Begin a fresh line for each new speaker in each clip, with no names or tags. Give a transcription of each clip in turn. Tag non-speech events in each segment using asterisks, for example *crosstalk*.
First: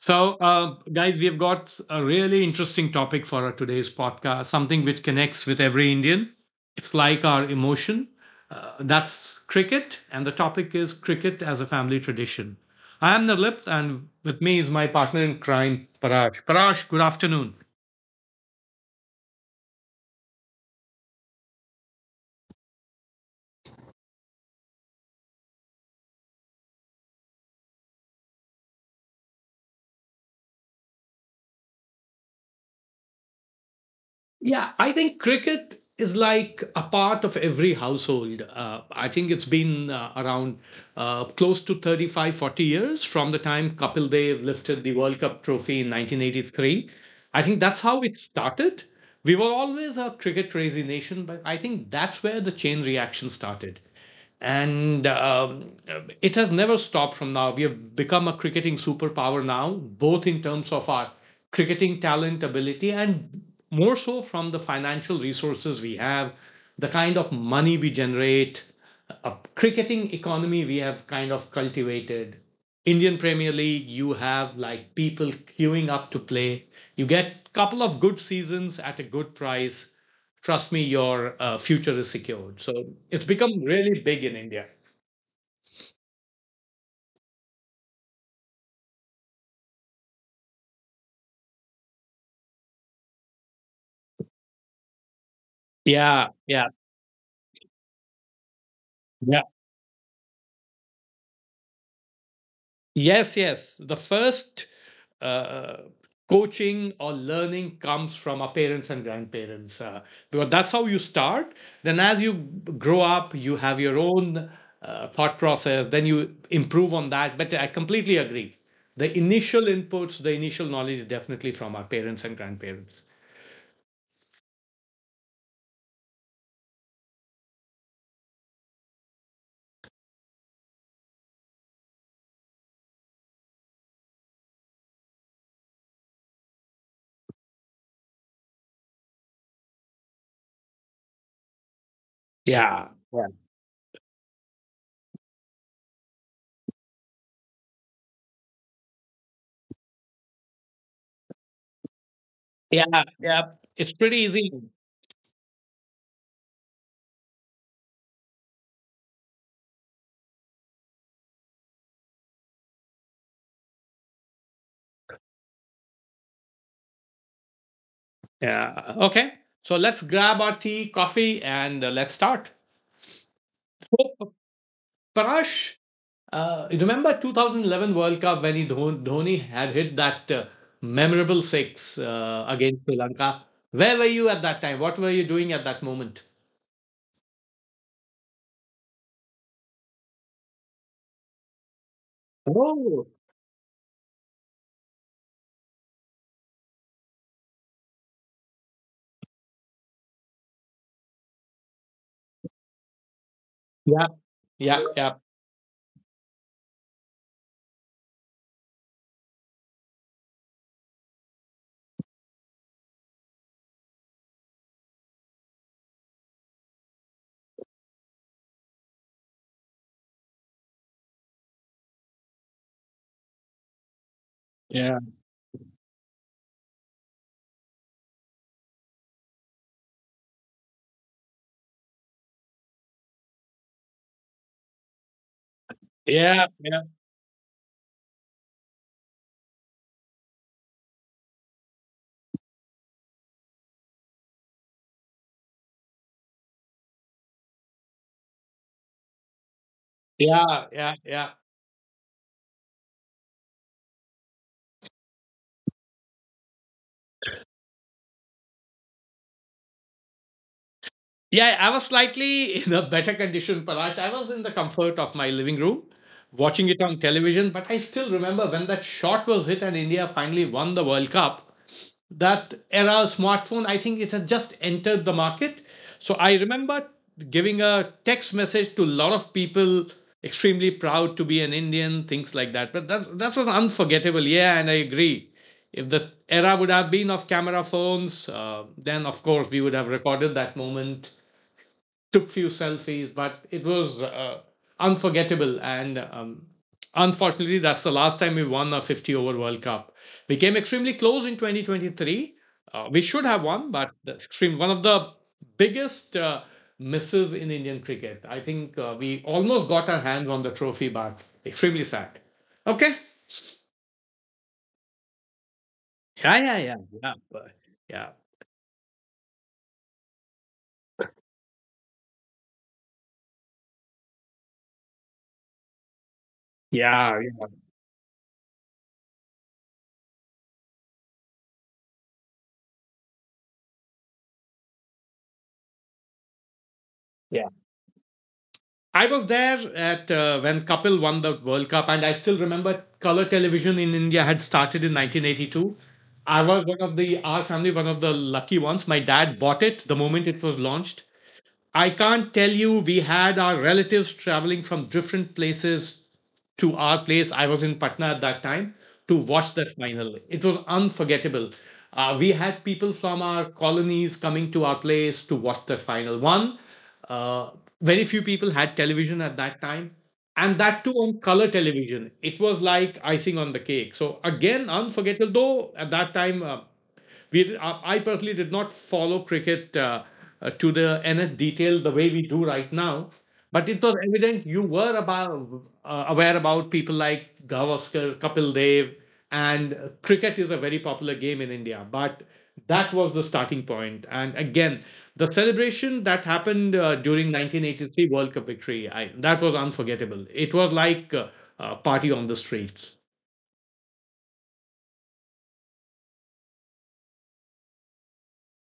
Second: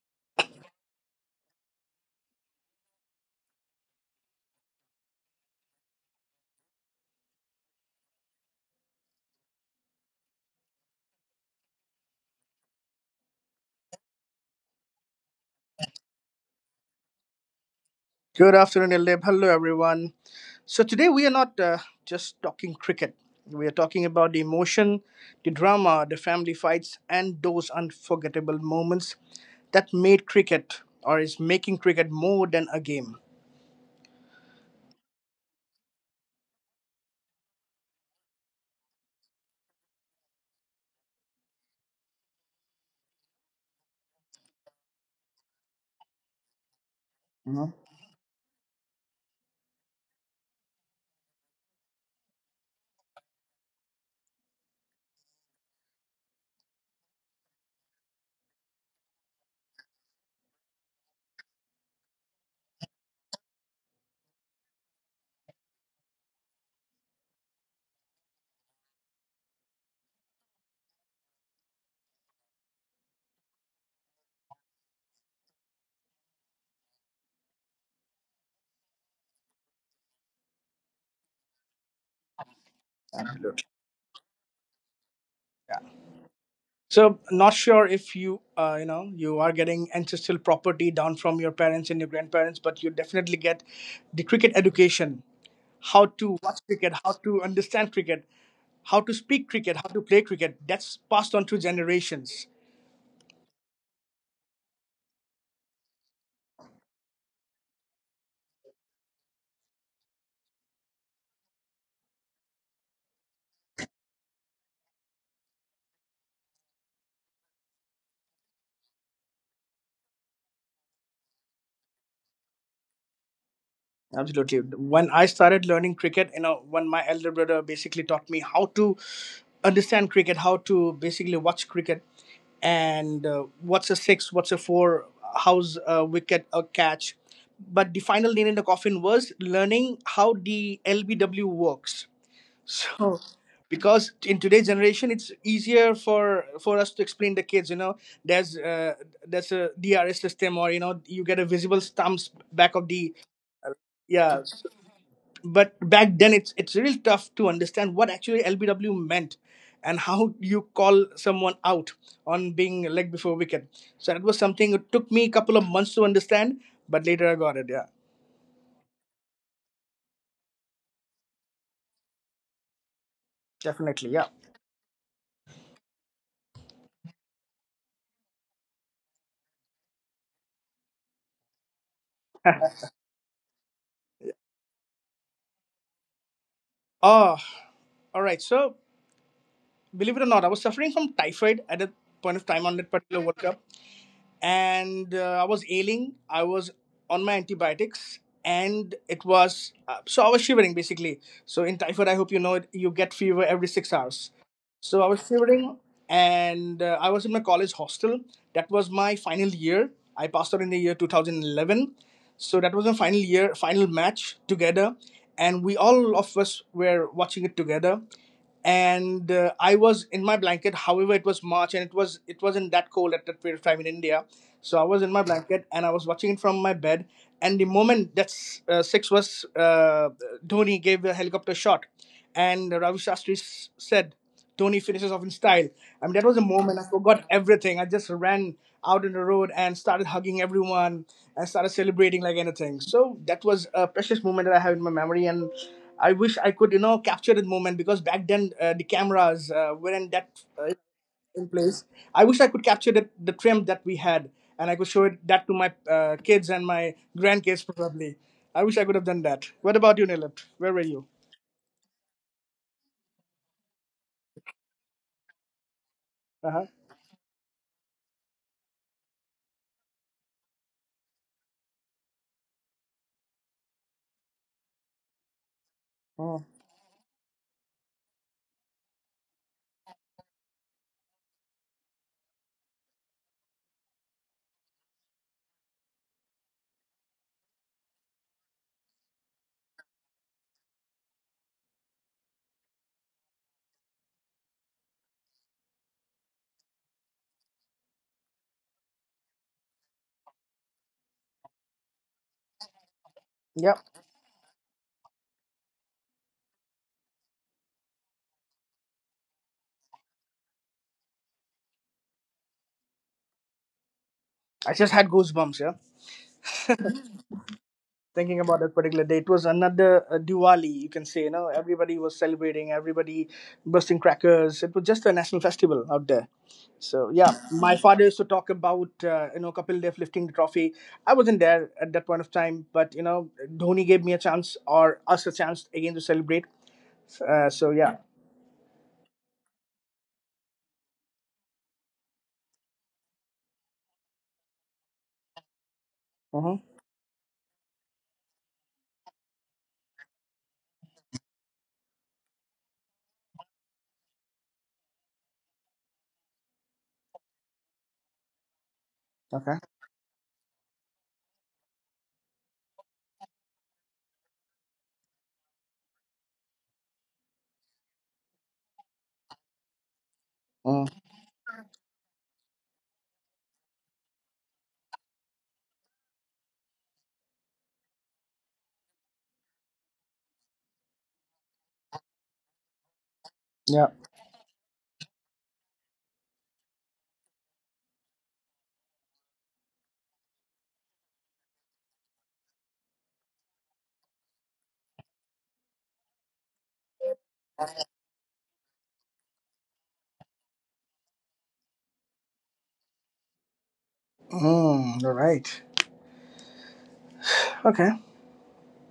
So, guys, we've got a really interesting topic for our today's podcast, something which connects with every Indian. It's like our emotion. That's cricket, and the topic is cricket as a family tradition. I am Nirlip, and with me is my partner in crime, Parash. Parash, good afternoon.
Good afternoon, Eleb. Hello, everyone. So, today we are not just talking cricket. We are talking about the emotion, the drama, the family fights, and those unforgettable moments that made cricket or is making cricket more than a game.
Yeah, I think cricket is like a part of every household. I think it's been around close to 35, 40 years from the time Kapil Dev lifted the World Cup trophy in 1983. I think that's how it started. We were always a cricket crazy nation, but I think that's where the chain reaction started and it has never stopped from now. We have become a cricketing superpower now, both in terms of our cricketing talent ability and more so from the financial resources we have, the kind of money we generate, a cricketing economy we have kind of cultivated. Indian Premier League, you have like people queuing up to play. You get a couple of good seasons at a good price, trust me, your future is secured. So it's become really big in India.
So, not sure if you you are getting ancestral property down from your parents and your grandparents, but you definitely get the cricket education: how to
Yeah,
watch
yeah,
cricket, how to understand cricket, how to speak
yeah.
cricket, how to play cricket. That's passed on to generations.
Yes, yes. The first uh, coaching or learning comes from our parents and grandparents because that's how you start. Then, as you grow up, you have your own thought process, then you improve on that. But I completely agree. The initial inputs, the initial knowledge is definitely from our parents and grandparents.
Absolutely. When I started learning cricket, you know, when my elder brother basically taught me how to understand cricket, how to basically watch cricket, and what's a six, what's a four, how's a wicket, a catch. But the final nail in the coffin was learning how the LBW works.
Yeah, yeah,
Because in today's generation, it's easier for us to explain the kids. You know, there's uh, there's a DRS system, or you know, you get a visible stumps back of the
yeah. Yeah. It's pretty
yeah,
easy.
but back then it's really tough to understand what actually LBW meant and how you call someone out on being leg before wicket. So that was something it took me a couple of months to understand, but later I got it. Yeah.
Yeah. Okay. So let's grab our tea, coffee, and let's start. So, Parash, remember 2011 World Cup when Dhoni had hit that memorable six against Sri Lanka? Where were you at that time? What were you doing at that moment?
Oh, all right. So believe it or not, I was suffering from typhoid at a point of time on that particular
Oh,
World Cup, and I was ailing. I was on my antibiotics. And it was so I was shivering basically. So in typhoid, I hope you know it, you get fever every six
yeah,
hours. So
yeah,
I was
yeah,
shivering, and I was in my college hostel. That was my final year. I passed out in the year 2011. So that was my final year, final match together, and we all of us were watching it together. And I was in my blanket. However, it was March, and it wasn't that cold at that period of time in India. So I was in
yeah,
my blanket, and I was watching it from my bed. And the moment that six was, Dhoni gave a helicopter shot, and Ravi Shastri said, "Tony finishes off in style." I mean, that was a
yeah,
moment I
yeah,
forgot everything. I just ran out on the road and started hugging everyone and started celebrating like anything. So that was a precious moment that I have in my memory, and I wish I could, you know, capture that moment because back then the cameras weren't that uh,
yeah, yeah, yeah.
in place. I wish I could capture the trim that we had, and I could show it that to my kids and my grandkids probably. I wish I could have done that. What about you, Nilip? Where were you?
Yeah, I was slightly in a better condition, Parash. I was in the comfort of my living room
Uh huh.
watching it on television, but I still remember when that shot was hit and India finally won the World Cup. That era smartphone, I think it had just entered the market. So
Oh.
I remember giving a text message to a lot of people, extremely proud to be an Indian, things like that. But that, that was unforgettable. Yeah, and I agree. If the era would have been of camera phones, then of course we would have recorded that moment, took few selfies, but it was unforgettable. And unfortunately, that's the last time we won a 50 over World Cup. We came extremely close in 2023. We should have
Yeah.
won, but that's extreme one of the biggest misses in Indian cricket. I think we almost got our hands on the trophy, but extremely sad. Okay.
I just had goosebumps. Yeah,
Yeah, yeah, yeah, yeah, yeah,
thinking about that particular day. It was another Diwali, you can say. You know, everybody was celebrating, everybody bursting crackers. It was just a national festival out there. So yeah,
yeah, yeah.
my father used to talk about you know, Kapil Dev lifting the trophy. I wasn't there at that point of time, but you know, Dhoni gave me a chance or us a chance again to celebrate. Uh,
Yeah.
so yeah.
I was there at when Kapil won the World Cup, and I still remember color television in India had started in 1982. I
Mm-hmm.
was one of the our family, one of the lucky ones. My dad bought it the moment it was launched, I can't tell you, we had our relatives traveling from different places to our place. I was in Patna at that time to
Okay.
watch that final. It was unforgettable. We had people from our colonies coming to our place to watch that final. One, uh, very few people had television at that time. And
Mm.
that too on color television. It was like icing on the cake. So, again, unforgettable, though at that time, I personally did not follow cricket to the nth detail the way we do right now,
Yeah.
but it was evident you were about aware about people like Gavaskar, Kapil Dev, and cricket is a very popular game in India. But that was the starting point, and again, the celebration that happened during 1983 World Cup victory, that was unforgettable. It was like a party on the streets.
Mm, all right. Okay.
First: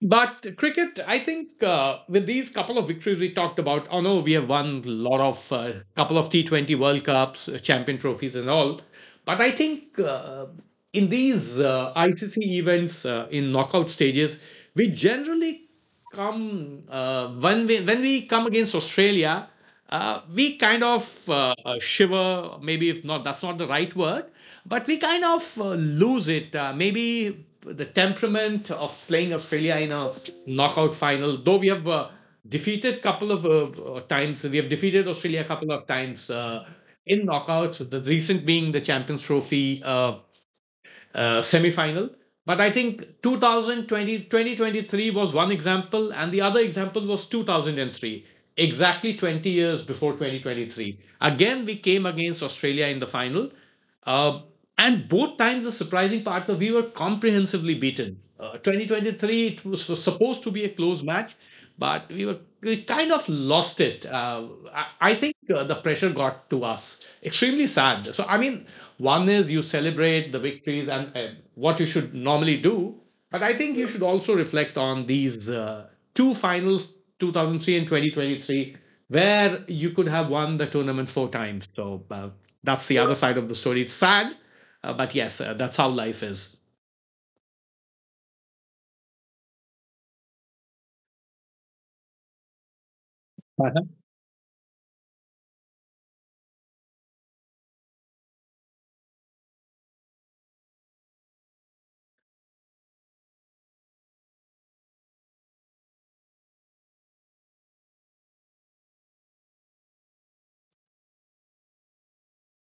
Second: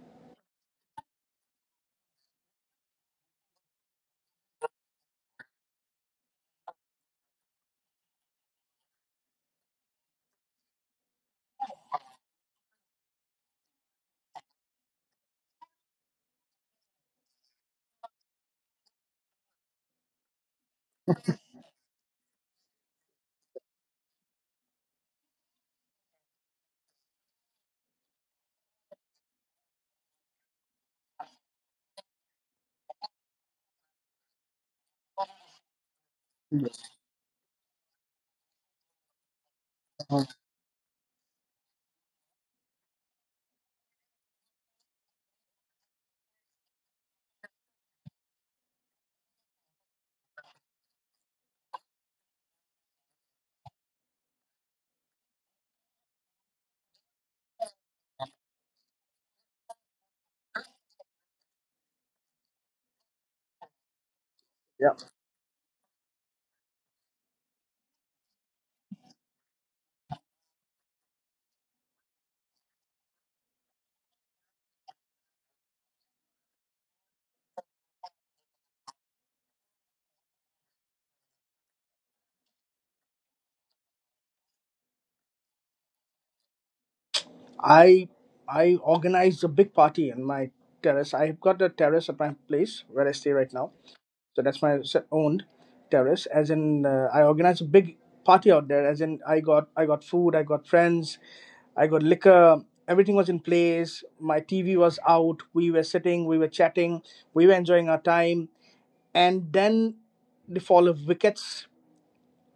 But cricket, I think with these couple of victories we talked about, oh no, we have won a lot of couple of T20 World Cups, champion trophies, and all. But I think in these ICC events in knockout stages, we generally come when we come against Australia, we kind of shiver. Maybe if not, that's not the right word, but we kind of lose it. Maybe the temperament of playing Australia in a knockout final, though we have defeated couple of times we have defeated Australia a couple of times in knockouts, the recent being the champions trophy semi-final. But I think 2020 2023 was one example, and the other example was 2003, exactly 20 years before 2023. Again, we came against Australia in the final. Uh, and both times, the surprising part was we were comprehensively beaten. 2023, it was supposed to be a close match, but we kind of lost it. I, I think the pressure got to us. Extremely sad. So I mean, one is you celebrate the victories and what you should normally do, but I think you should also reflect on these two finals, 2003 and 2023, where you could have won the tournament four times. So that's the other side of the story. It's sad, but yes, that's how life is.
I I organized a big party in my terrace. I've got a terrace at my place where I stay right now.
Uh-huh.
So that's my owned terrace. As in, I organized a big party out there. As in, I got food, I got friends, I got liquor. Everything was in place. My TV was out. We were sitting, we were chatting, we were enjoying our time. And then the fall of wickets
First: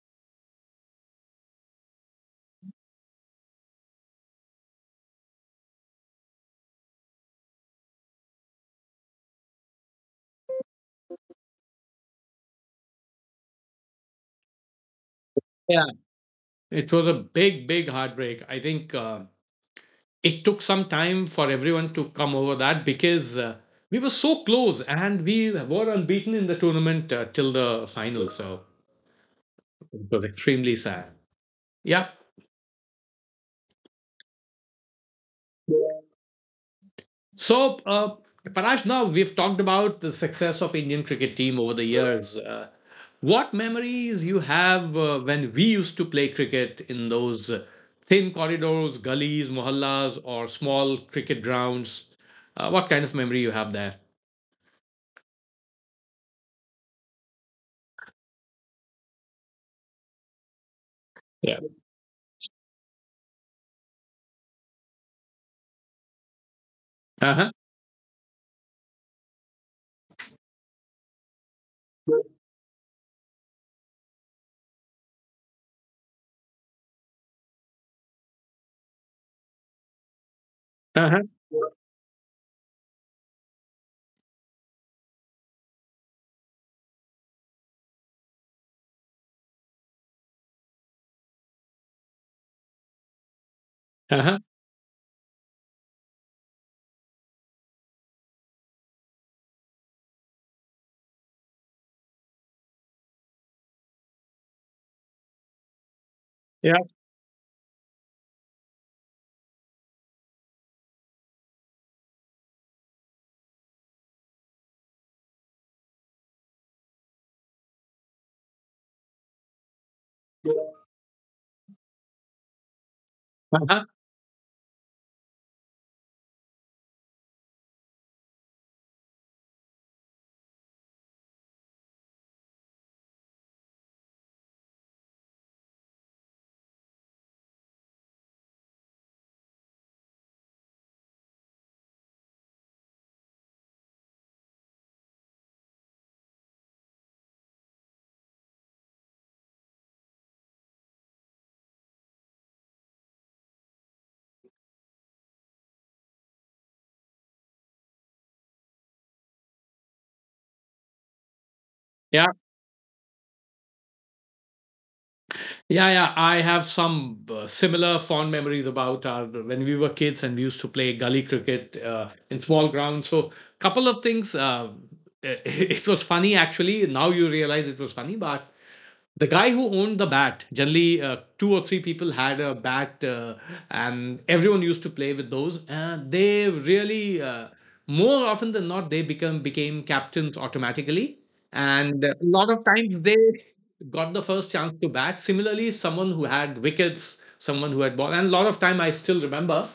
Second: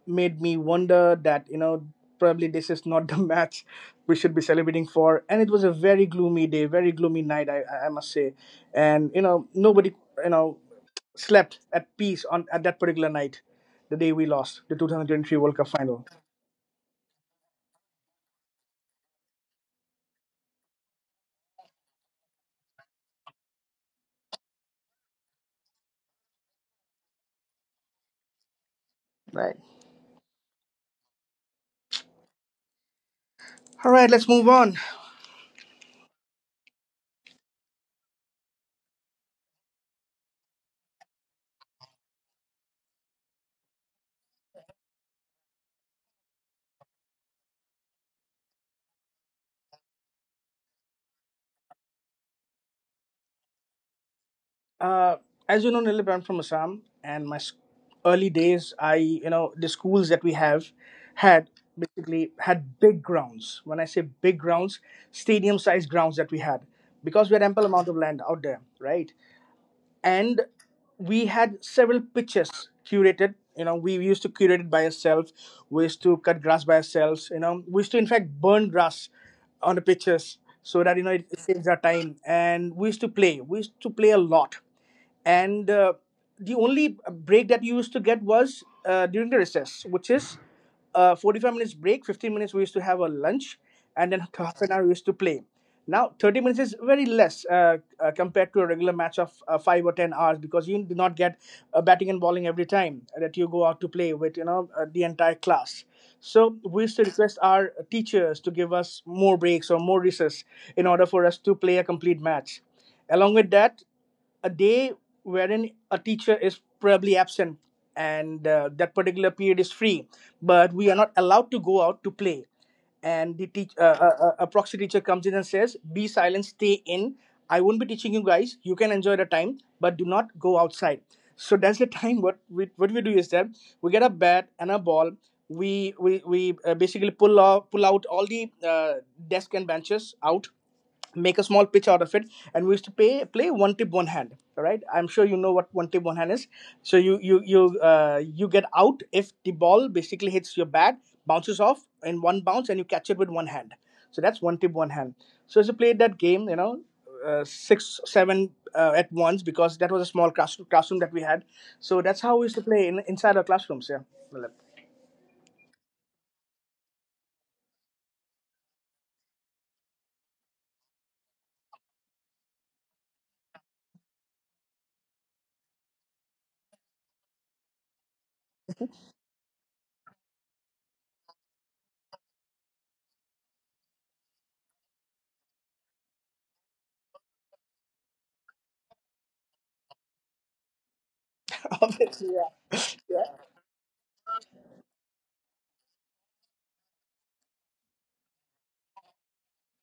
made me wonder that you know probably this is not the *laughs* match we should be celebrating for. And it was a very gloomy day, very gloomy night, I must say, and you know, nobody, you know, slept at peace on at that particular night, the day we lost the 2023 World Cup
Yeah.
final.
It was a big, big heartbreak. I think it took some time for everyone to come over that because we were so close and we were unbeaten in the tournament till the final. So
Right.
it was extremely sad. Yeah.
All right, let's move on.
So, Paraj, now we've talked about the success of Indian cricket team over the years. What memories you have when we used to play cricket in those thin corridors, gullies, mohallas, or small cricket grounds? What kind of memory you have there?
Uh, as you know, Nilip, I'm from Assam, and my early days, I, you know, the schools that we have had
Yeah.
basically had big grounds. When I say big grounds, stadium-sized grounds that we had, because
Uh
we had
huh.
ample amount of land out there, right? And we had several pictures curated. You know, we used to curate it by ourselves. We used to cut grass by ourselves. You know, we used to in fact burn grass on the pictures so that you know
Uh huh.
it saves our time. And we used to play, we used to play a lot. And the only break that you used to get was during the recess, which is 45 minutes break. 15 minutes we used to have a lunch, and then *laughs*
Uh-huh.
half an hour we used to play. Now 30 minutes is very less, compared to a regular match of 5 or 10 hours, because you do not get batting and bowling every time that you go out to play with, you know, the entire class. So
Yeah.
we used to request our teachers to give us more breaks or more recess in order for us to play a complete match. Along with that, a day wherein a teacher is probably absent, and that particular period is free, but we are not allowed to go out to play, and
Uh-huh.
a proxy teacher comes in and says, "Be silent, stay in. I won't be teaching you guys. You can enjoy the time, but do not go outside." So that's the *laughs* time. What we do is that we get a bat and a ball. We basically pull out all the desk and benches out, make a small pitch out of it, and we used to play one tip one hand. All right, I'm sure you know what one tip one hand is. So you get out if the ball basically hits your bat, bounces off in one bounce, and you catch it with one hand. So that's one tip one hand. So as you played that game, you know, six seven at once, because that was a small classroom that we had. So that's
Yeah.
how we used to play inside our classrooms, yeah, Malib.
Yeah, yeah. I have some similar fond memories about our, when we were kids and we used to play gully cricket in small grounds. So, couple of things. *laughs* It was funny actually. Now you realize it was funny, but the guy who owned the bat, generally two or three people had a bat, and everyone used to play with those they really, more often than not, they become became captains automatically,
*laughs*
and a
Obviously,
lot
yeah,
of times they
yeah.
got the first chance to bat. Similarly, someone who had wickets, someone who had ball, and a lot of time I still remember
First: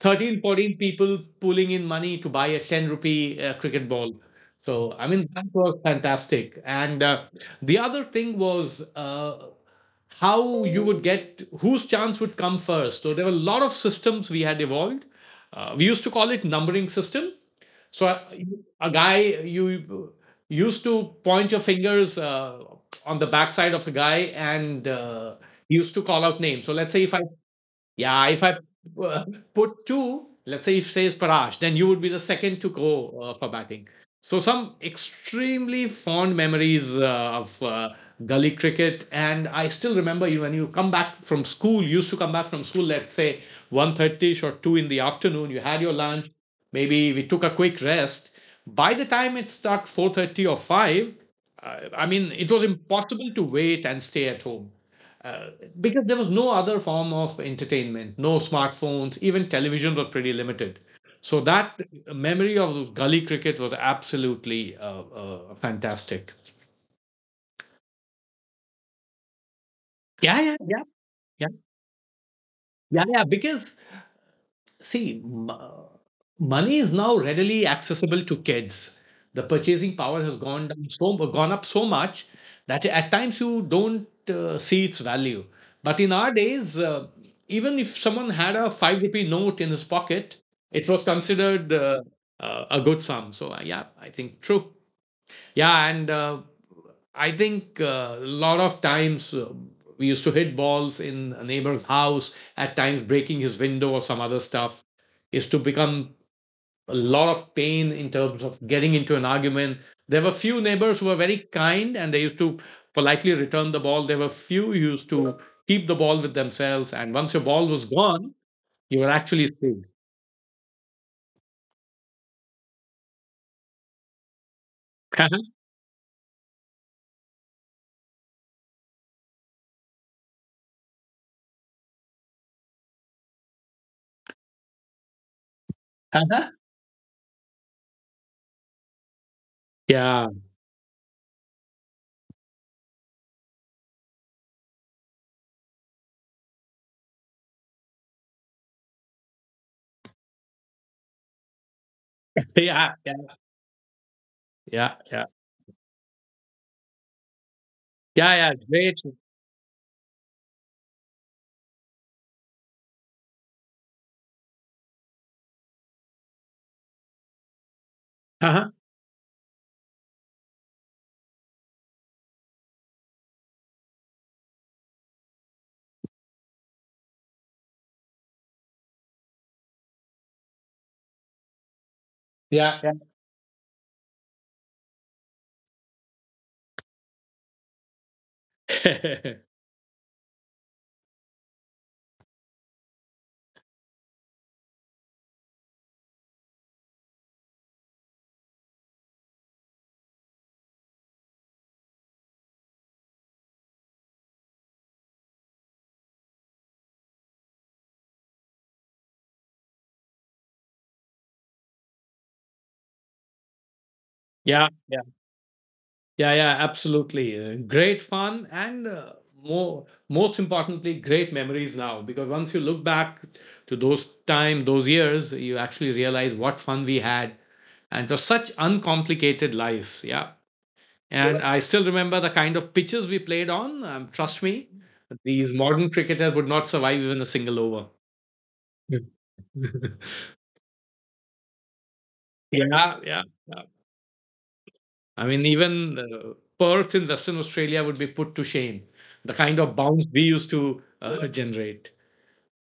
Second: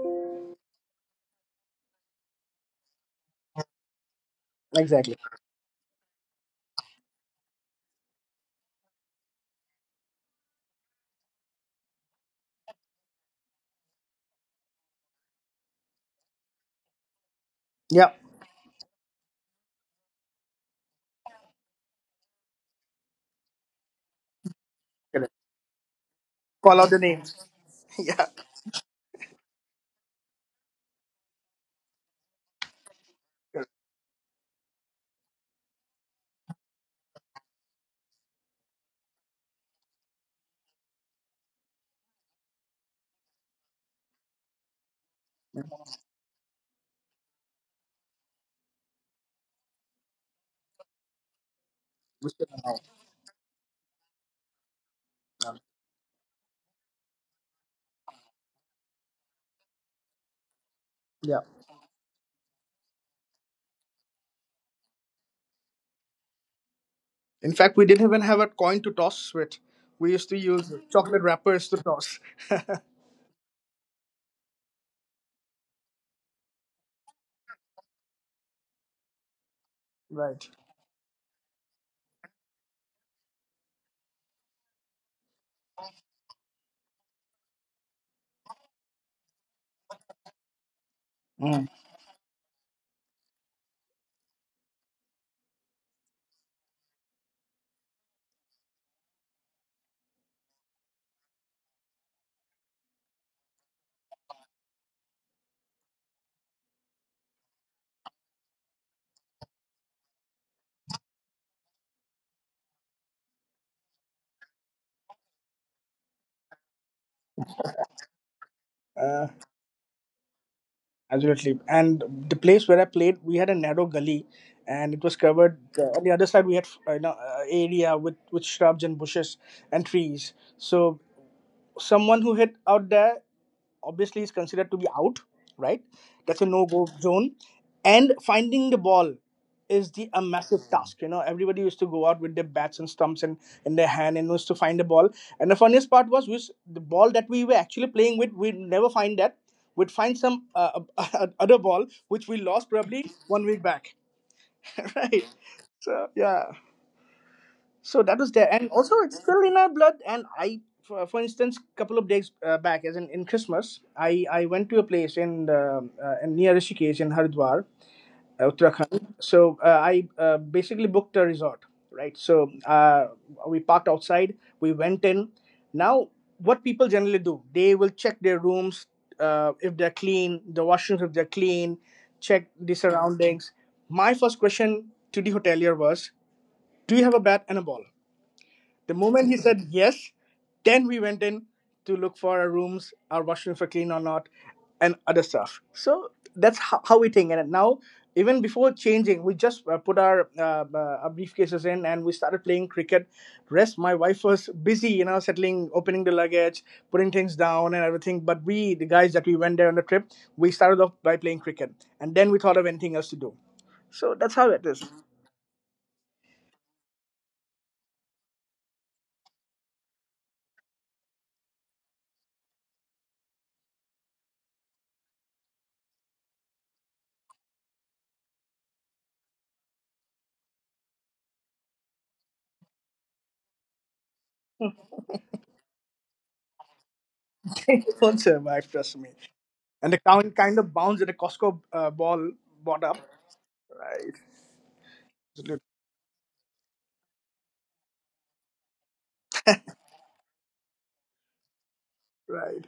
13, 14 people pulling in money to buy a 10 rupee cricket ball. So, I
Exactly.
mean, that was fantastic. And the other thing was how you would get whose chance would come first. So, there were a lot of systems we had evolved. We used to call it numbering system. So,
Yeah.
a guy, you used to point your fingers on the backside of a guy, and
Correct.
he used to call out names. So,
Call out
let's
the
say if I,
names. *laughs* Yeah.
yeah, if I uh, put two, let's say if says Parash, then you would be the second to go for batting. So some extremely fond memories of gully cricket, and I still remember you when you come back from school. You used to come back from school, let's say 1:30-ish or two in the afternoon. You had your lunch. Maybe we took a quick rest. By the time it struck 4:30 or 5, I
We
mean
still
it was impossible to wait and stay at home uh,
know.
because there was no other form of entertainment, no smartphones, even television was pretty limited.
Yeah.
So that memory of gully cricket was absolutely fantastic.
In fact, we didn't even have a coin to toss with. We used to
Yeah, yeah,
use
yeah,
chocolate
yeah,
wrappers to toss. *laughs*
yeah, yeah. Because see money is now readily accessible to kids, the purchasing power has
Right.
gone down, so gone up so much that at times you don't see its value, but in our days, even if someone had a 5 rupee note in his pocket, it was
Mm.
considered a good sum. So yeah, I think true. Yeah, and I think a lot of times we used to hit balls in a neighbor's house, at times breaking his window or some other stuff, is to become a lot of pain in terms of getting into an argument. There were few neighbors who were very kind and they used to politely return the ball. There were few who used to keep the ball with themselves. And once your ball was gone, you were
Uh,
actually screwed.
absolutely. And the place where I played, we had a narrow gully, and it was covered.
*laughs*
On the other side, we had area with shrubs and bushes and trees. So someone who hit out there obviously is considered to be out, right? That's a
Yeah.
no go zone. And finding the ball is the a
Yeah. Yeah.
massive task. You know, everybody used to go out with their bats and stumps and in their hand and used to find the ball. And the funniest part was the ball that we were actually playing with, we'd never find that. We'd find some *laughs* other ball which we lost
Yeah.
probably one week back, *laughs*
Yeah.
right?
Yeah.
So yeah. So that was there,
Yeah.
and
Great.
also it's still in our blood. And I, for instance, couple of days back, as in Christmas, I went to a place in the in near Rishikesh in Haridwar,
Uh-huh.
Uttarakhand. So I basically booked a resort, right? So we parked outside, we went in. Now, what people generally do, they will check their rooms if they're clean, the washrooms if they're clean, check the
Yeah.
surroundings. My first question to the hotelier was, "Do you have a bat and a ball?" The moment he
*laughs*
said yes, then we went in to look for our rooms, our washrooms were clean or not, and other stuff. So that's how we think. And now, even before changing, we just put our briefcases in and we started playing cricket. Rest, my wife was busy, you know, settling, opening the luggage, putting things down and everything. But we, the guys that we went there on the trip, we started off by playing cricket. And then we thought of anything else to do. So that's how
Yeah,
it is.
yeah,
*laughs*
yeah, yeah, absolutely. Great fun and most importantly, great memories now. Because once you look back to those time, those years, you actually realize what fun we had, and it was such uncomplicated life. Yeah, and I still remember the kind of pitches we played on. Trust me, these modern cricketers would not survive even a single over.
It won't survive, trust me. And the
*laughs*
cow kind of bounced at a Costco ball brought
Yeah,
up.
yeah.
Right.
I mean,
Absolutely.
even Perth in Western Australia would be put to shame. The kind of bounce we used to generate.
Right.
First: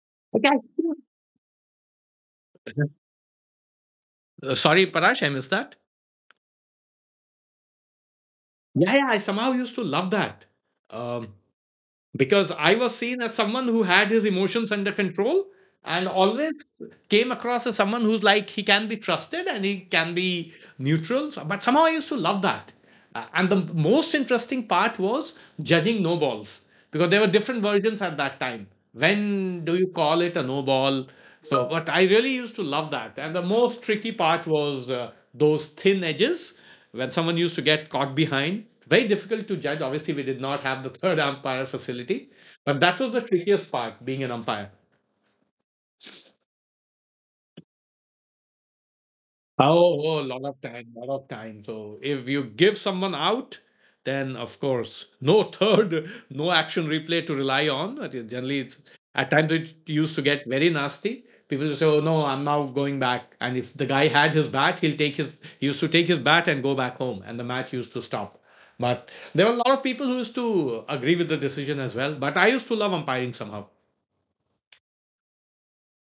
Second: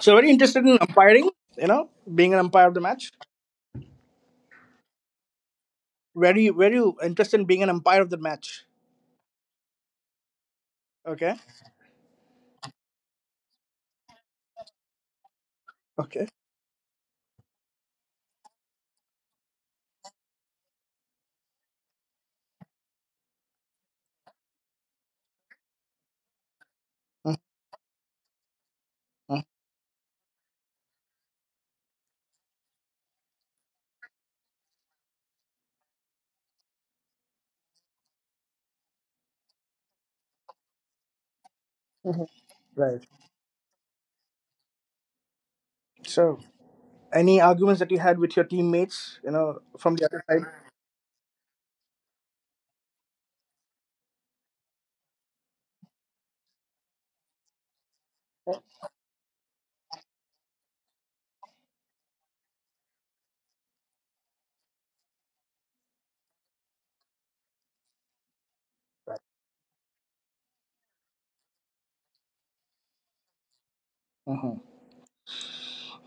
So very
Okay.
interested in umpiring. You know, being an umpire of the
*laughs*
match.
Sorry, Parash, I missed that.
Very, very interested in being an umpire of the match.
Yeah, yeah, I somehow used to love that, um,
Okay.
because I was seen as someone who had his emotions under control and
Okay.
always came across as someone who's like he can be trusted and he can be neutral. But somehow I used to love that. And the most interesting part was judging no balls because there were
Mhm.
different versions at that time. When do you call it a no ball? So, but I really used to love that. And the most tricky part was those thin edges when someone used to get caught behind. Very difficult to judge. Obviously, we did not have the third umpire
Mhm.
facility, but that
Right.
was the trickiest part being an umpire.
So, any arguments that you had with your teammates, you know, from
Oh,
the
oh,
other
lot
side?
of time, lot of time. So if you give someone out, then of course, no third, *laughs* no action replay to rely on. Generally, at times it used to get very nasty. People say, "Oh no, I'm now going back." And if the guy had his bat, he'll take his. He used to take his bat and go back home, and the match used to stop. But there were a lot of people who used to agree with the decision as well. But I used to love umpiring somehow.
Mhm.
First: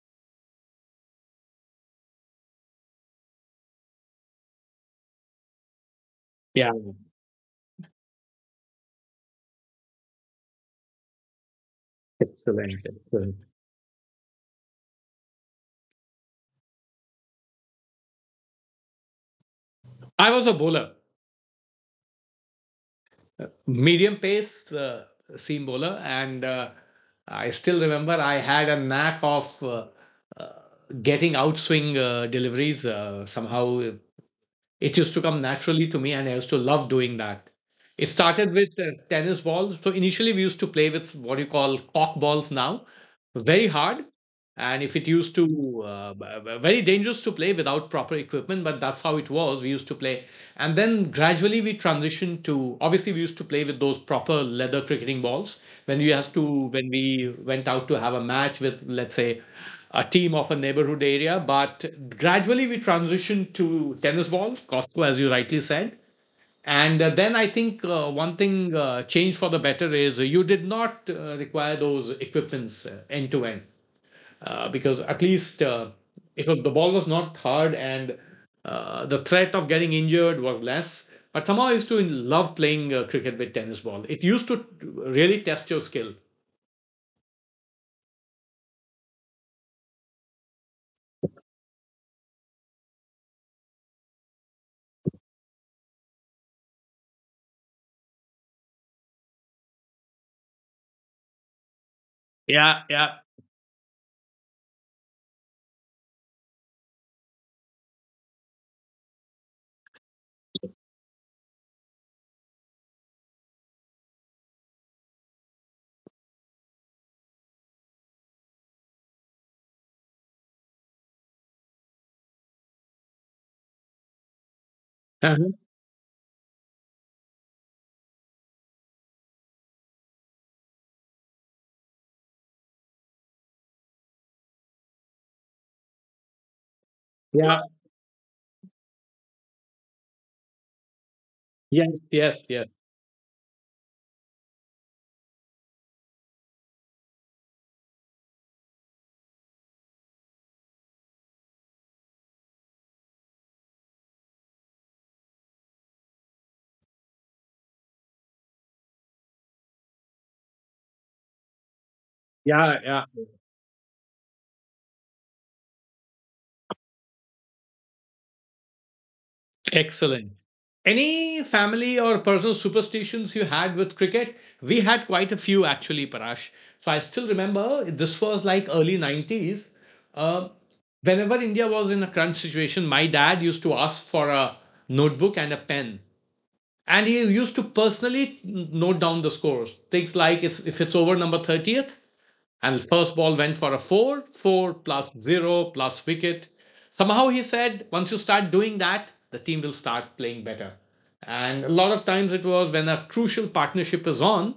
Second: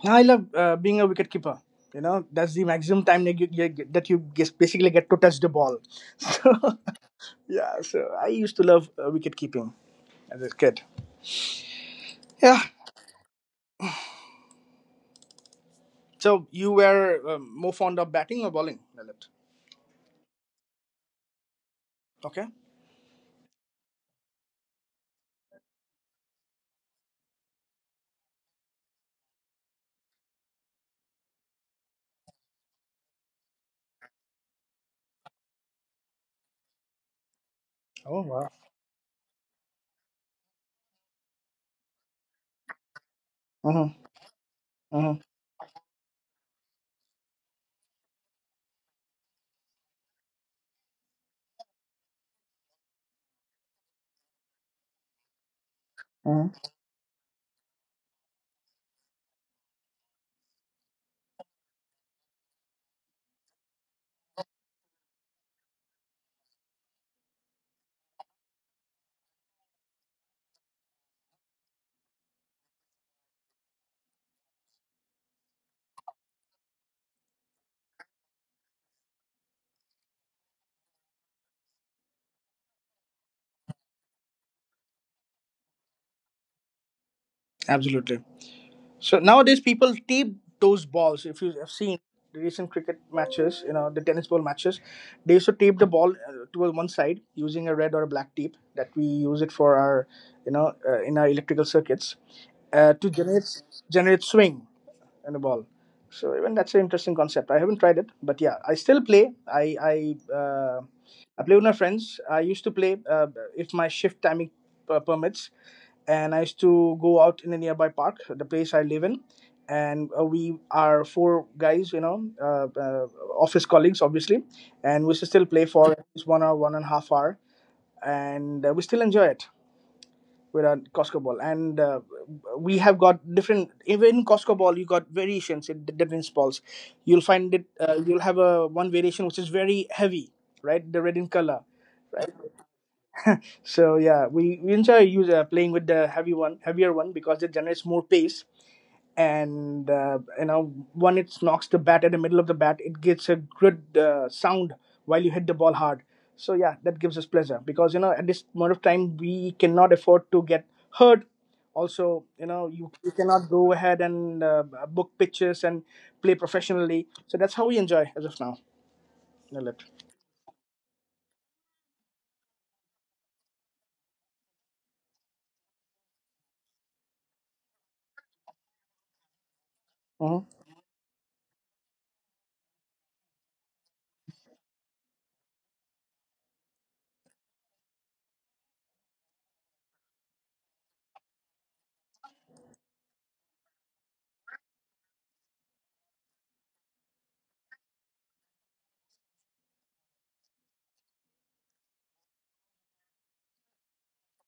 I love being a wicketkeeper. You know, that's the maximum time that you basically get to touch the ball. *laughs* So,
Yeah,
yeah, so I used to love wicket keeping as a kid. Yeah,
excellent, excellent.
so you were more fond of batting or bowling, Lalit?
I was a bowler.
Okay.
Medium pace seam bowler, and I still remember I had a knack of uh, getting outswing deliveries. Somehow, it used to come naturally to me, and I used to love doing that. It
Oh wow.
started with tennis balls. So initially, we used to play with what you call cock balls now,
Mm-hmm.
very hard. And
Mm-hmm.
if it used to, very dangerous to play without proper equipment, but that's how it was. We used to play. And then gradually we transitioned to, obviously, we used to play with those proper leather cricketing balls, when we
Hmm.
has to when we went out to have a match with, let's say, a team of a neighborhood area. But gradually we transitioned to tennis balls, costco, as you rightly said. And then I think, one thing changed for the better is you did not require those equipments end to end. Because at least, if the ball was not hard and the threat of getting injured was less. But somehow I used to love playing cricket with tennis ball. It used to really test your skill.
Absolutely. So nowadays people tape those balls. If you have seen the recent cricket matches, you know, the tennis ball matches, they used to tape the ball towards one side using a red or a black tape that we use it for our, you know, in our electrical circuits
Yeah,
to
yeah.
generate swing and a ball. So even that's an interesting concept. I haven't tried it, but yeah, I still play. I play with my friends. I used to play if my shift timing permits, and I used to go out in a nearby park, the place I live in, and we are four guys, you know, office colleagues, obviously, and we still
Uh-huh.
play for at least 1 hour, 1.5 hours, and we still enjoy it with a Costco ball, and we have got different. Even in Costco ball, you got variations in the different balls. You'll find it.
Yeah.
You'll have a one variation which is very heavy, right? The red in color,
Yes,
right?
yes, yes.
So yeah, we playing with the heavy one, heavier one because it generates more pace. And you know, when it knocks the bat at the middle of the bat, it gets a good sound while you hit the ball hard. So yeah, that gives us pleasure because you know at this moment of time we cannot afford to get hurt. Also, you know,
Yeah, yeah.
you cannot go ahead and book pitches and play professionally. So that's how we enjoy as of now. Nilit.
Excellent. Any family or personal superstitions you had with cricket? We had quite a few actually, Parash. So I still remember this was like early 90s. Uh,
Mhm.
whenever India was in a crunch situation, my dad used to ask for a notebook and a pen. And he used to personally note down the scores. Things like if it's over number 30th, and the first ball went for a four, four plus zero plus wicket. Somehow he said, once you start doing that, the team will start playing better. And a lot of times it was when a crucial partnership is on,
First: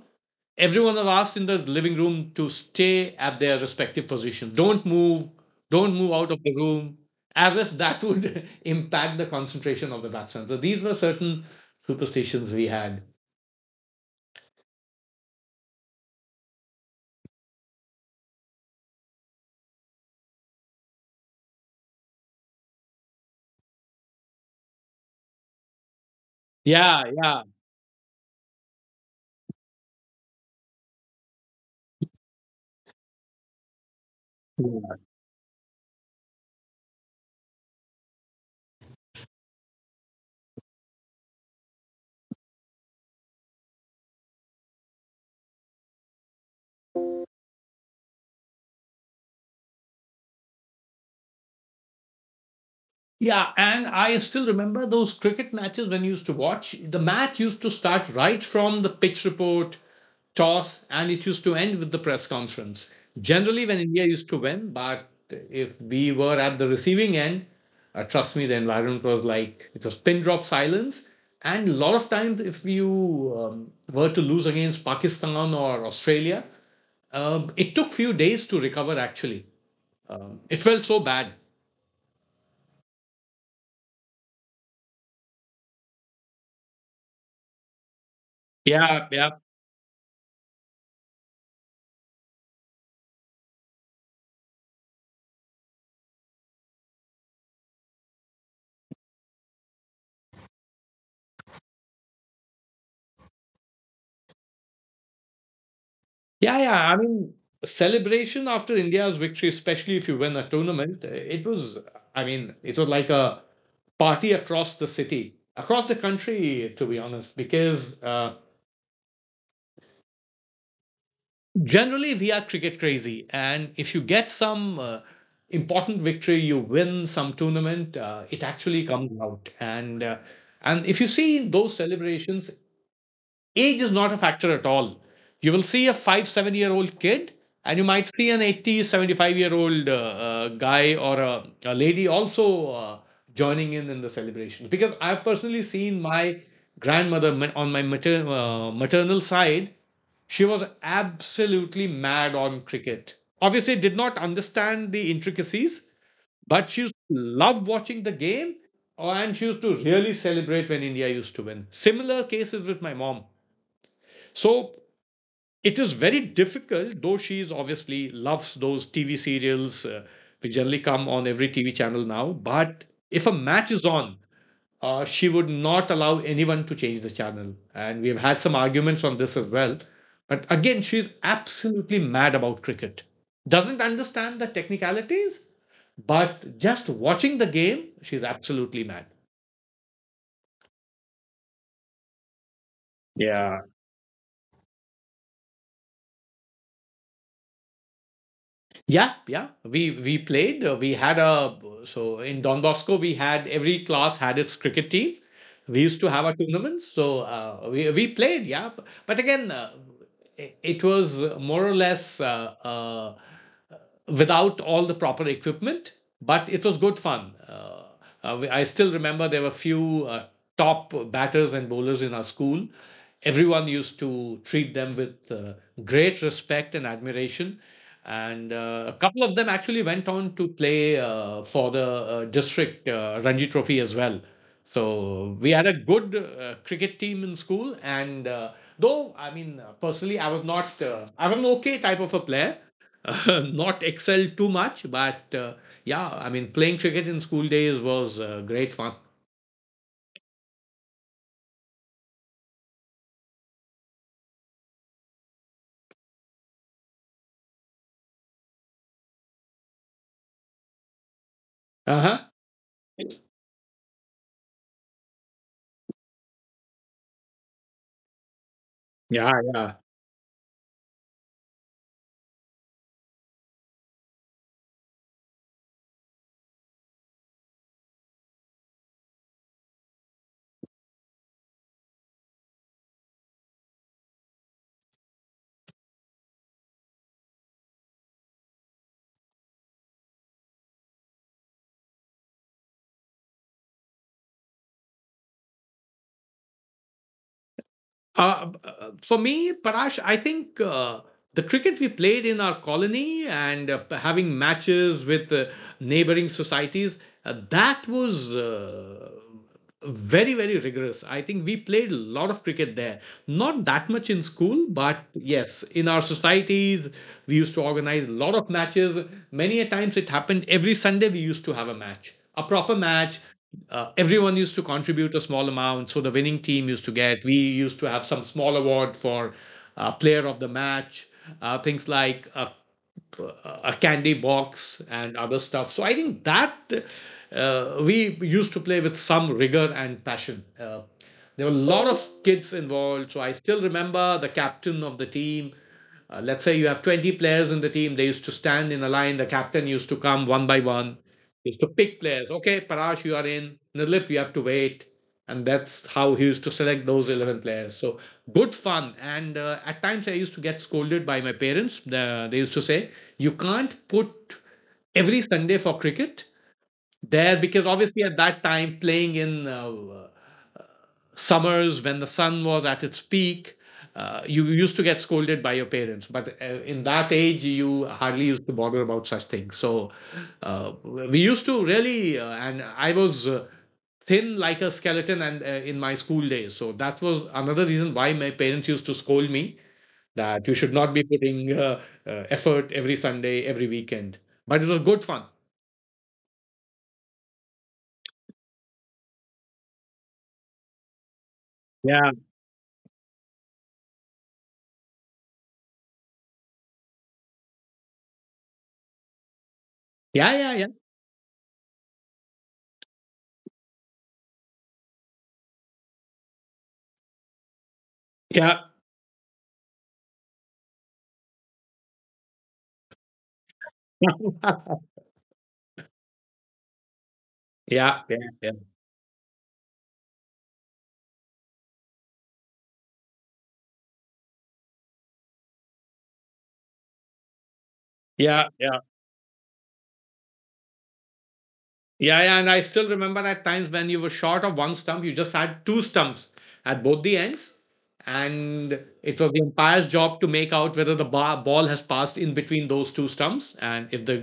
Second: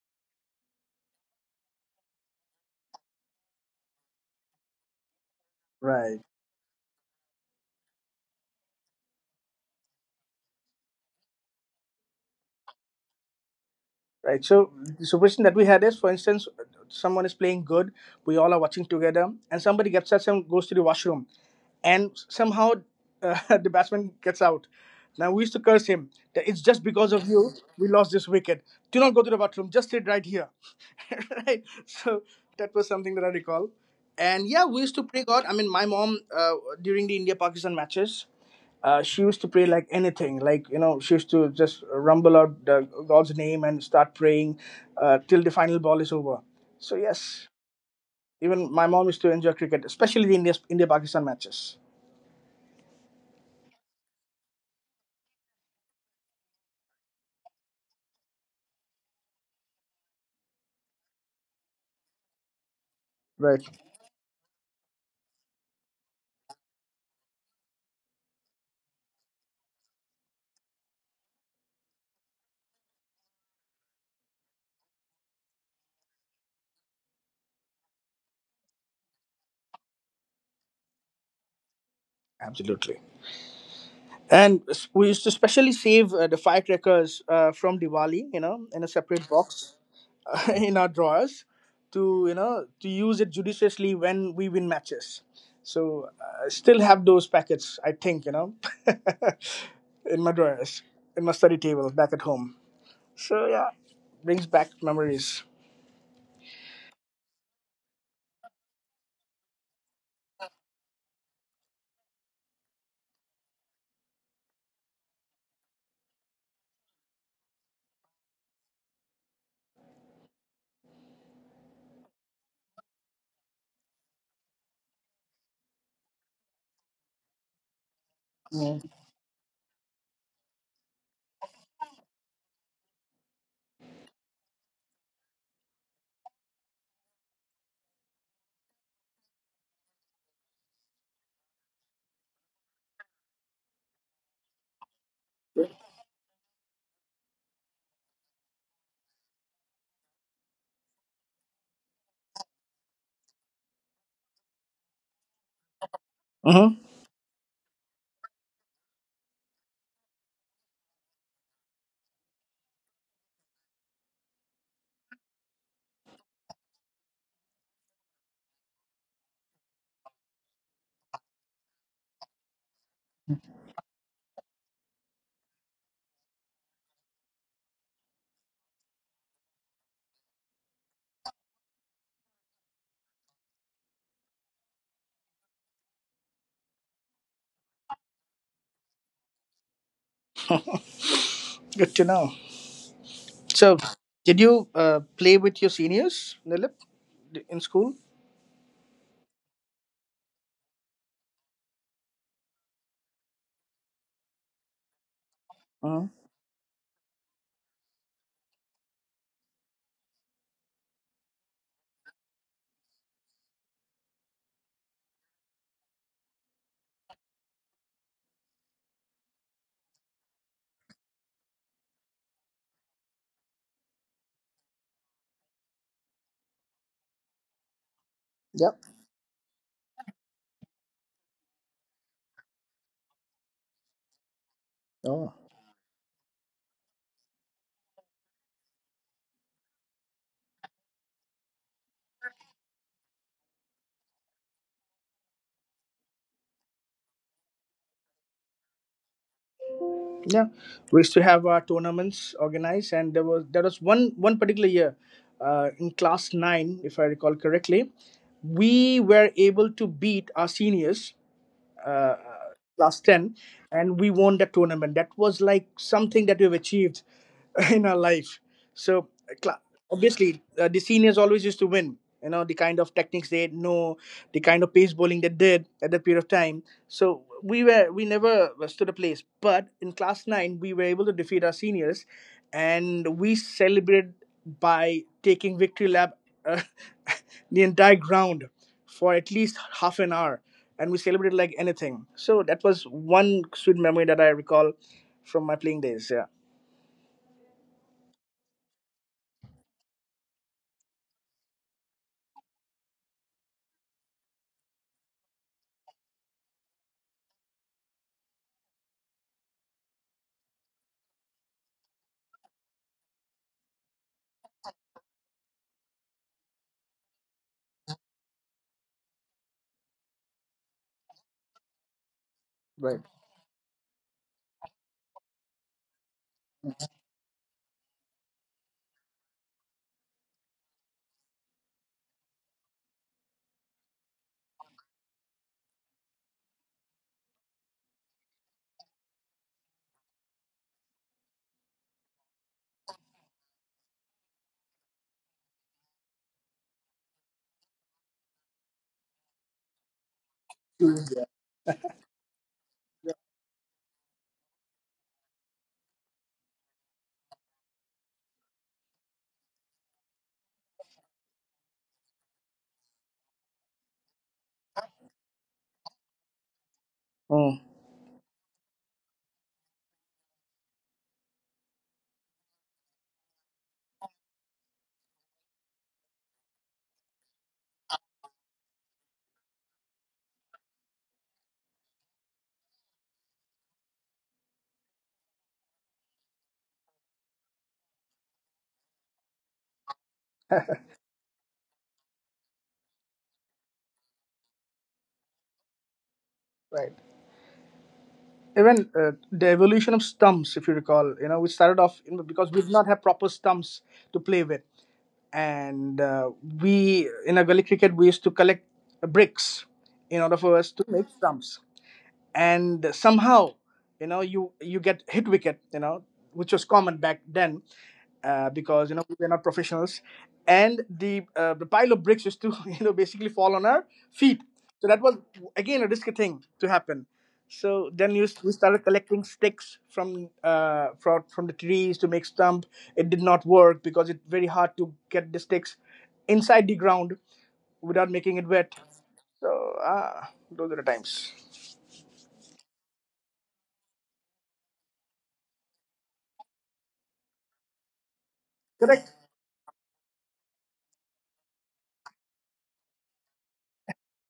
everyone was asked in the living room to stay at their respective position. Don't move
Right.
out of the room, as if that would *laughs* impact the concentration of the batsman. So these were certain superstitions we had.
Right. So the superstition that we had is, for instance, someone is playing good, we all are watching together, and somebody gets up and goes to the washroom, and somehow *laughs* the batsman gets out. Now we used to curse him that it's just
Yeah,
because of
yeah.
you we lost this wicket. Do not go to the bathroom. Just sit right here. *laughs* Right. So that was something that I recall. And yeah, we used to pray God. I mean, my mom during the India Pakistan matches she used to pray like anything, like, you know, she used to just rumble out the god's name and start praying till the final ball is over. So yes, even my mom used to enjoy cricket, especially the India Pakistan matches.
Yeah, and I still remember those cricket matches when you used to watch. The match used to start right from the pitch report, toss, and it used to end with the press conference.
Right.
Generally, when India used to win, but if we were at the receiving end, trust me, the environment was like it was pin drop silence. And a lot of times, if you were to lose against Pakistan or Australia, it took few days to recover. Actually, it felt so bad.
Absolutely. And we used to specially save the firecrackers from Diwali, you know, in a
Yeah,
separate
yeah.
box, *laughs* in our drawers, to, you know, to use it judiciously when we win matches. So I still have those packets, I think, you know, *laughs* in my drawers, in my study table back at home. So yeah, brings back memories.
Yeah, yeah. I mean, celebration after India's victory, especially if you win a tournament, it was, I mean, it was like a party across the city, across the country, to be honest, because generally we are cricket crazy. And if you get some important victory, you win some tournament, it actually
Mm-hmm.
comes out. And if you see those celebrations, age is not a factor at all. You will see a five, 7-year old kid, and you might see an 8075 year old guy or a lady also joining in the celebration. Because I've personally seen my grandmother on my maternal side, she was absolutely mad on cricket. Obviously, did not understand the intricacies, but she used to love watching the game and she used to really celebrate when India used to win. Similar cases with my mom. So it is very difficult, though she is obviously loves those TV serials which generally come on every TV channel now. But if a match is on, she would not allow anyone to change the channel. And we have had some arguments on this as well. But again, she's absolutely mad about cricket. Doesn't understand the technicalities, but just watching the game, she's absolutely mad.
Good to know.
Yeah,
So, did you play with your seniors, Nilip, in school?
yeah, yeah. We played. We had a So in Don Bosco, we had every class had its cricket team, we used
Mm-hmm.
to have our tournaments. So we played, yeah. But again, it was more or less, without all the proper equipment, but it was good fun. I still remember there were few top batters and bowlers in our school. Everyone used to treat them with great respect and admiration,
Yep.
and a couple of them actually went on to play for the district Ranji Trophy as well.
Oh.
So we had a good cricket team in school, and though I mean, personally, I was not I'm an okay type of a player, *laughs* not excelled too much, but yeah, I mean playing cricket in school days was great fun.
Yeah, we used to have our tournaments organized, and there was one particular year in class 9, if I recall correctly, we were able to beat our seniors, uh,
Uh huh.
class 10, and we won that tournament. That was like something that we've achieved *laughs* in our life. So
Yeah, yeah.
obviously the seniors always used to win, you know, the kind of techniques they know, the kind of pace bowling they did at that period of time. So we never stood a place, but in class 9 we were able to defeat our seniors, and we celebrated by taking victory lap, uh, *laughs* the entire ground, for at least half an hour, and we celebrated like anything. So that was one sweet memory that I recall from my playing days. Yeah.
For me, Parash, I think, the cricket we played in our colony and having matches with neighboring societies, that was, very, very rigorous. I think we played a lot of cricket there. Not that much in school, but yes, in our societies, we used to organize a lot of matches. Many a times it happened every Sunday, we used to have a match, a proper match. Everyone used to contribute a small amount, so the winning team used to get we used to have some small award for player of the match. Things like a candy box and other stuff. So I think that, we used to play with some rigor and passion. There were a lot of kids involved. So I still remember the captain of the team, let's say you have 20 players in the team. They used to stand in a line. The captain used to come one by one.
Yeah.
He used to pick players. Okay, Parash, you are in. Nilip, you have to wait. And that's how he used to select those 11 players. So good fun. And at times I used to get scolded by my parents. They used to say, "You can't put every Sunday for cricket there,"
Mm.
because obviously at that time playing in summers when the sun was at its peak, you used to get scolded by your parents. But in that age, you hardly used to bother about such things. So we used to really, and I was. Thin like a skeleton, and in my school days, so that was another reason why my parents used to scold me that you should not be putting effort every Sunday every weekend. But it was good fun.
Right. Even the evolution of stumps, if you recall, you know, we started off in,
Yeah,
because we did not have proper stumps to play with, and we in a gully cricket we used to collect bricks in order for
yeah,
us to
yeah,
make stumps. And somehow, you know, you get hit wicket, you know, which was common back then,
yeah,
because you know we were not professionals, and the pile of bricks used to *laughs* you know basically fall on our feet.
yeah.
So
*laughs*
that was again a risky thing to happen. So
Yeah,
then
yeah,
we
yeah,
started collecting sticks from from the trees to make stump. It did not work because it's very hard to get the sticks inside the ground without making it
yeah,
wet.
yeah.
So ah, those are the times.
Yeah, yeah, and I still remember that times when you were short of one stump, you just had two stumps at both the ends, and
Correct.
it was the umpire's job to make out whether the ball has passed in between those two stumps and if the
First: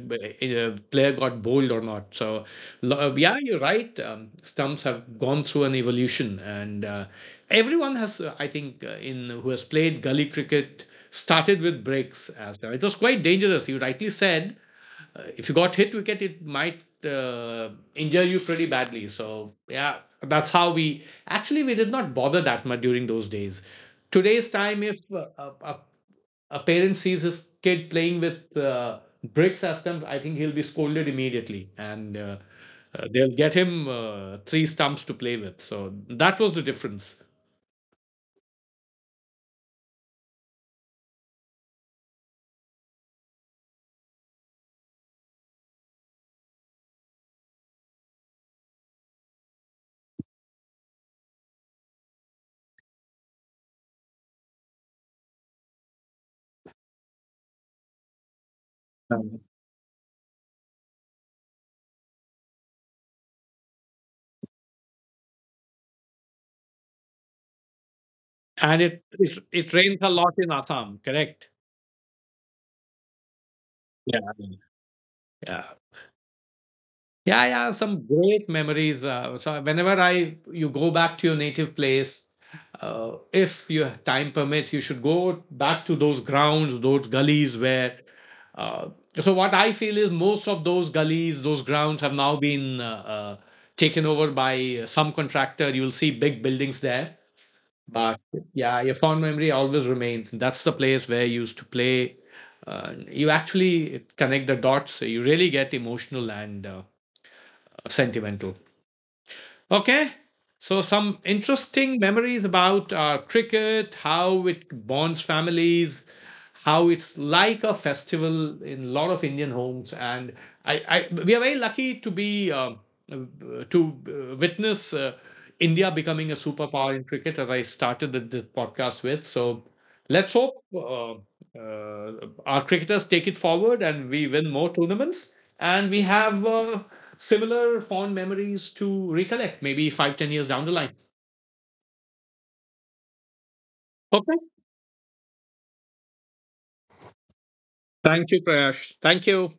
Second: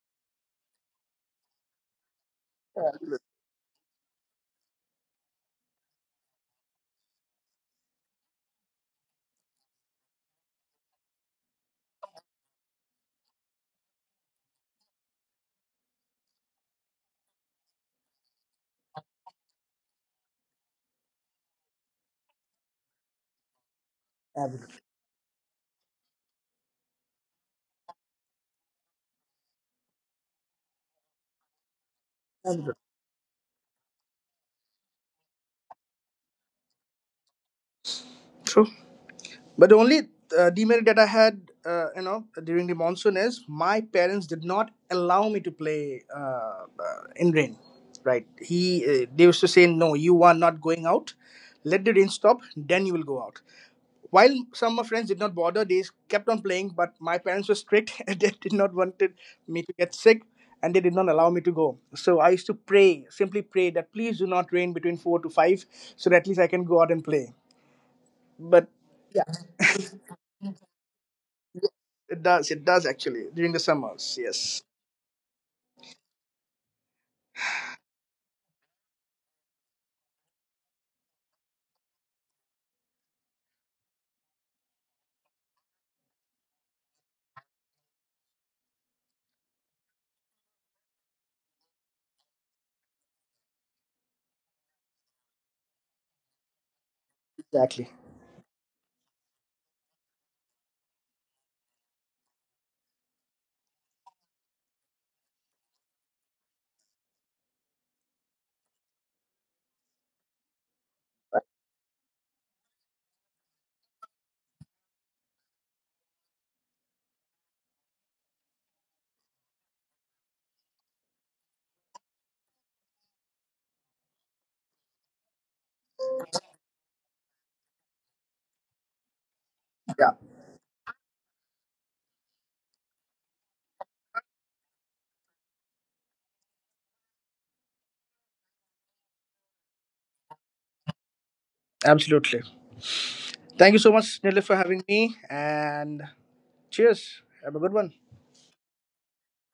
player got bowled or not. Yeah, you're right. Stumps have gone through an evolution, and everyone has, I think, in who has played gully cricket started with breaks as well. It was quite dangerous. You rightly said, if you got hit wicket, it might injure you pretty badly. So yeah, that's how we did not bother that much during those days. Today's time, if a parent sees his kid playing with bricks as them, I think he'll be scolded immediately, and they'll get him three stumps to play with. So that was the difference.
True. But the only demerit that I had, you know, during the monsoon is my parents did not allow me to play in rain. Right? He They used to say, "No, you are not going out. Let the rain stop, then you will go out." While some of my friends did not bother, they kept on playing. But my parents were strict; *laughs* and they did not wanted
Um,
me to get sick, and they did not allow me to go. So I used to pray, simply pray that please do not rain between 4 to 5, so that at least I can go out and play. But
and it rains a lot in Assam, correct?
it does. It does actually, during the summers,
Yeah.
yes.
Yeah. Yeah, yeah, some great memories. So whenever I you go back to your native place, if your time permits, you should go back to those grounds, those gullies where. Uh, so what I feel is most of those gullies, those grounds have now been taken over by some contractor. You'll see big buildings there,
Exactly.
but yeah, your fond memory always remains. That's the place where you used to play. You actually connect the dots. So you really get emotional and. Sentimental. Okay. So, some interesting memories about cricket, how it bonds families, how it's like a festival in a lot of Indian homes. And I we are very lucky to be uh, to witness India becoming a superpower in cricket, as I started the podcast with. So,
Yeah.
let's hope uh, our cricketers take it forward and we win more tournaments. And we have similar fond memories to recollect maybe five, 10 years down the line.
Absolutely. Thank you so much,
Okay.
Nilay, for having me, and cheers, have a good one.
Thank you, Prayash. Thank you.